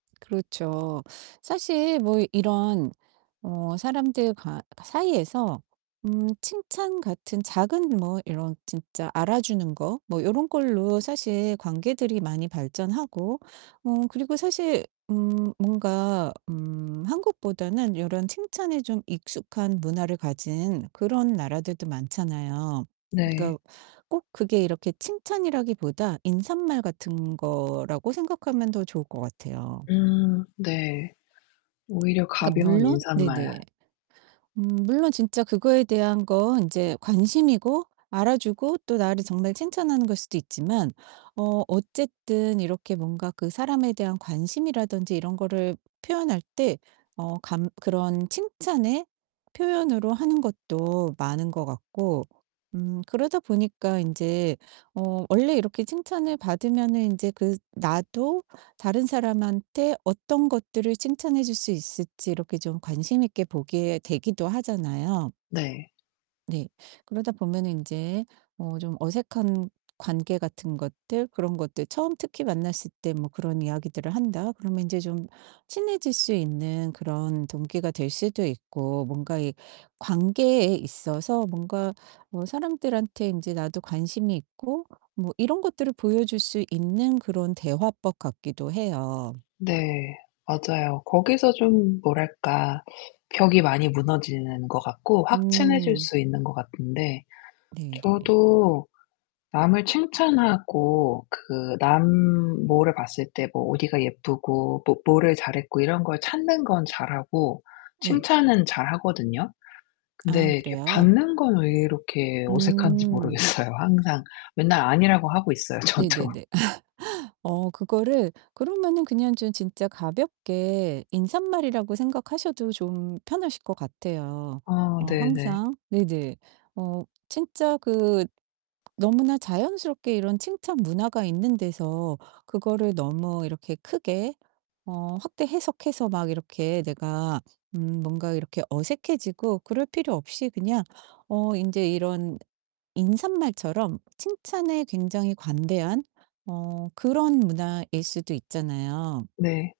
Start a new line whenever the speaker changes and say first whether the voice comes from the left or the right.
right: 그렇죠. 사실 뭐 이런 어 사람들 가 사이에서 음 칭찬 같은 작은 뭐 이런 진짜 알아주는 거 뭐 요런 걸로 사실 관계들이 많이 발전하고 어 그리고 사실 음 뭔가 음 한국보다는 요런 칭찬에 좀 익숙한 문화를 가진 그런 나라들도 많잖아요.
left: 네.
right: 그러니까 꼭 그게 이렇게 칭찬이라기보다 인삿말 같은 거라고 생각하면 더 좋을 것 같아요.
left: 음 네. 오히려
right: 그러니까
left: 가벼운
right: 물론
left: 인사말.
right: 네네. 음 물론 진짜 그거에 대한 건 이제 관심이고 알아주고 또 나를 정말 칭찬하는 거일 수도 있지만 어 어쨌든 이렇게 뭔가 그 사람에 대한 관심이라든지 이런 거를 표현할 때 어 감 그런 칭찬의 표현으로 하는 것도 많은 것 같고 음 그러다 보니까 인제 어 원래 이렇게 칭찬을 받으면은 인제 그 나도 다른 사람한테 어떤 것들을 칭찬해 줄 수 있을지 이렇게 좀 관심 있게 보게 되기도 하잖아요.
left: 네.
right: 네. 그러다 보면은 인제 어 좀 어색한 관계 같은 것들 그런 것들 '처음 특히 만났을 때 뭐 그런 이야기들을 한다.' 그러면 인제 좀 친해질 수 있는 그런 동기가 될 수도 있고 뭔가 이 관계에 있어서 뭔가 어 사람들한테 인제 나도 관심이 있고 뭐 이런 것들을 보여 줄 수 있는 그런 대화법 같기도 해요.
left: 네. 맞아요. 거기서 좀 뭐랄까? 벽이 많이 무너지는 것 같고 확 친해질
right: 음.
left: 수 있는 것 같은데
right: 네네.
left: 저도 남을 칭찬하고 그 남 뭐를 봤을 때 뭐 어디가 예쁘고 또 뭐를 잘했고 이런 걸 찾는 건 잘하고
right: 네.
left: 칭찬은 잘 하거든요.
right: 아
left: 근데 이렇게
right: 그래요?
left: 받는 건 왜 이렇게 어색한지
right: 음.
left: 모르겠어요 항상. 맨날 아니라고 하고 있어요, 저도.
right: 네네네. 어 그거를 그러면은 그냥 좀 진짜 가볍게 인사말이라고 생각하셔도 좀 편하실 것 같아요.
left: 아
right: 어
left: 네네.
right: 항상 네네. 어 진짜 그 너무나 자연스럽게 이런 칭찬 문화가 있는 데서 그거를 너무 이렇게 크게 어 확대 해석해서 막 이렇게 내가 음 뭔가 이렇게 어색해지고 그럴 필요 없이 그냥 어 인제 이런 인사말처럼 칭찬에 굉장히 관대한 어 그런 문화일 수도 있잖아요.
left: 네.